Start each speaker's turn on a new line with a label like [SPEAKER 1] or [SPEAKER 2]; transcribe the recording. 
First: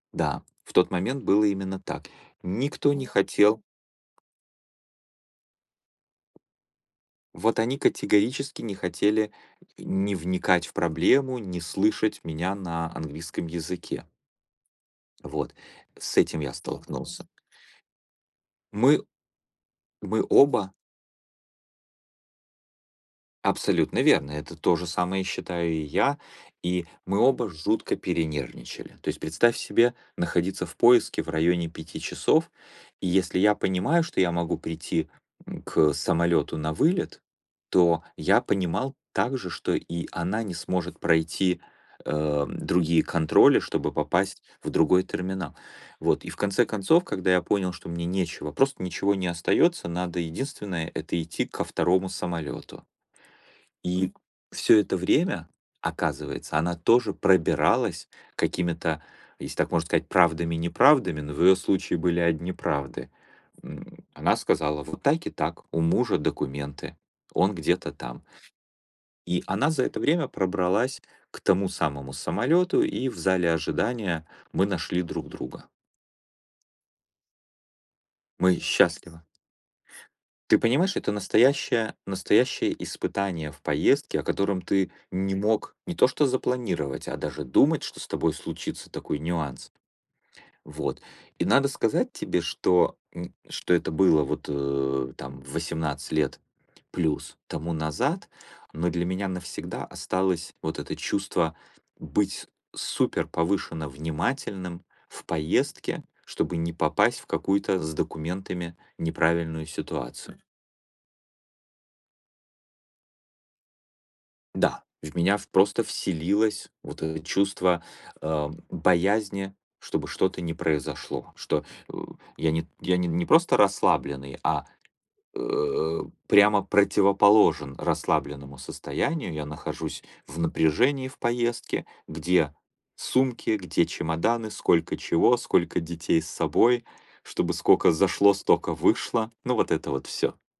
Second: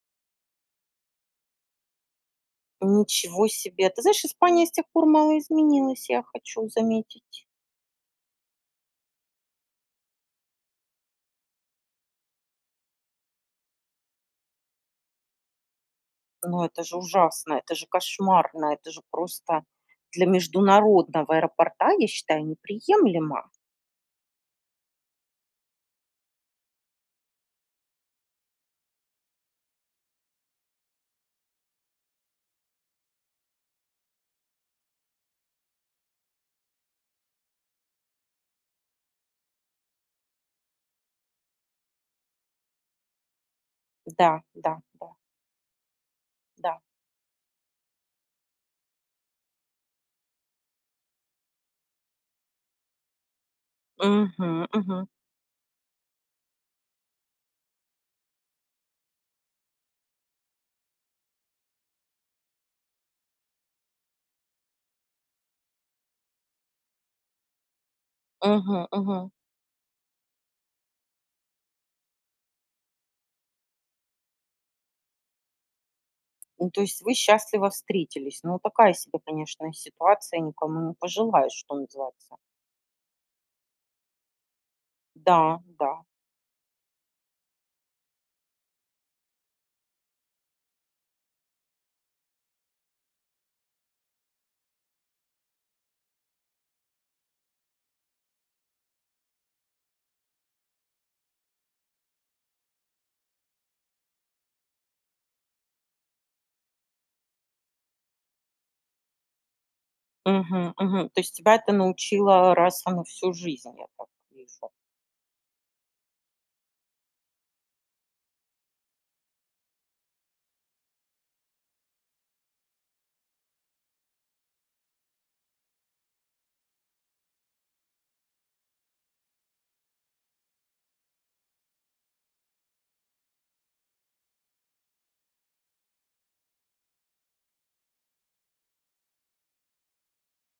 [SPEAKER 1] Да, в тот момент было именно так. Никто не
[SPEAKER 2] Ничего
[SPEAKER 1] хотел.
[SPEAKER 2] себе! Ты знаешь, Испания с тех пор мало изменилась, я хочу заметить.
[SPEAKER 1] Вот они категорически не хотели и ни вникать в проблему, ни слышать меня на английском языке. Вот, с этим я
[SPEAKER 2] Ну, это же
[SPEAKER 1] столкнулся.
[SPEAKER 2] ужасно. Это же кошмарно. Это же
[SPEAKER 1] Мы
[SPEAKER 2] просто
[SPEAKER 1] мы
[SPEAKER 2] для
[SPEAKER 1] оба.
[SPEAKER 2] международного аэропорта, я считаю, неприемлемо.
[SPEAKER 1] Абсолютно верно, это то же самое считаю и я, и мы оба жутко перенервничали. То есть представь себе находиться в поиске в районе 5 часов, и если я понимаю, что я могу прийти, м, к самолёту на вылет, то я понимал также, что и она не сможет пройти, э, другие контроли, чтобы
[SPEAKER 2] Да,
[SPEAKER 1] попасть в
[SPEAKER 2] да,
[SPEAKER 1] другой
[SPEAKER 2] да.
[SPEAKER 1] терминал. Вот, и в конце
[SPEAKER 2] Да.
[SPEAKER 1] концов, когда я понял, что мне нечего, просто ничего не остаётся, надо единственное- это идти ко 2 самолёту. И
[SPEAKER 2] Мгм,
[SPEAKER 1] всё это
[SPEAKER 2] мгм.
[SPEAKER 1] время, оказывается, она тоже пробиралась какими-то, если так можно сказать, правдами-неправдами, но в ее случае были одни правды. М, она сказала: "Вот так и так, у мужа документы, он где-то там".
[SPEAKER 2] Мгм, мгм.
[SPEAKER 1] И она за это время пробралась к тому самому самолёту, и в зале ожидания мы нашли друг друга.
[SPEAKER 2] Ну, то есть вы счастливо встретились? Ну,
[SPEAKER 1] Мы
[SPEAKER 2] такая себе,
[SPEAKER 1] счастливы.
[SPEAKER 2] конечно, ситуация,
[SPEAKER 1] Ты
[SPEAKER 2] никому не
[SPEAKER 1] понимаешь, это
[SPEAKER 2] пожелаешь, что
[SPEAKER 1] настоящее
[SPEAKER 2] называется.
[SPEAKER 1] настоящее испытание в поездке, о котором ты не
[SPEAKER 2] Да,
[SPEAKER 1] мог не
[SPEAKER 2] да.
[SPEAKER 1] то что запланировать, а даже думать, что с тобой случится такой нюанс. Вот. И надо сказать тебе, что нь что это было вот, э, там 18 лет плюс тому назад, но для меня навсегда осталось вот это чувство быть суперповышенно внимательным в поездке, чтобы не попасть в какую-то с документами неправильную ситуацию.
[SPEAKER 2] Мгм, мгм. То есть тебя это научило раз и на всю жизнь, я так вижу?
[SPEAKER 1] Да, в меня в просто вселилось вот это чувство, э, боязни, чтобы что-то не произошло, что, э, я не я не не просто расслабленный, а, э, прямо противоположен расслабленному состоянию, я нахожусь в напряжении в поездке, где сумки, где чемоданы, сколько чего, сколько детей с собой, чтобы скока зашло, стока вышло, ну, вот это вот всё.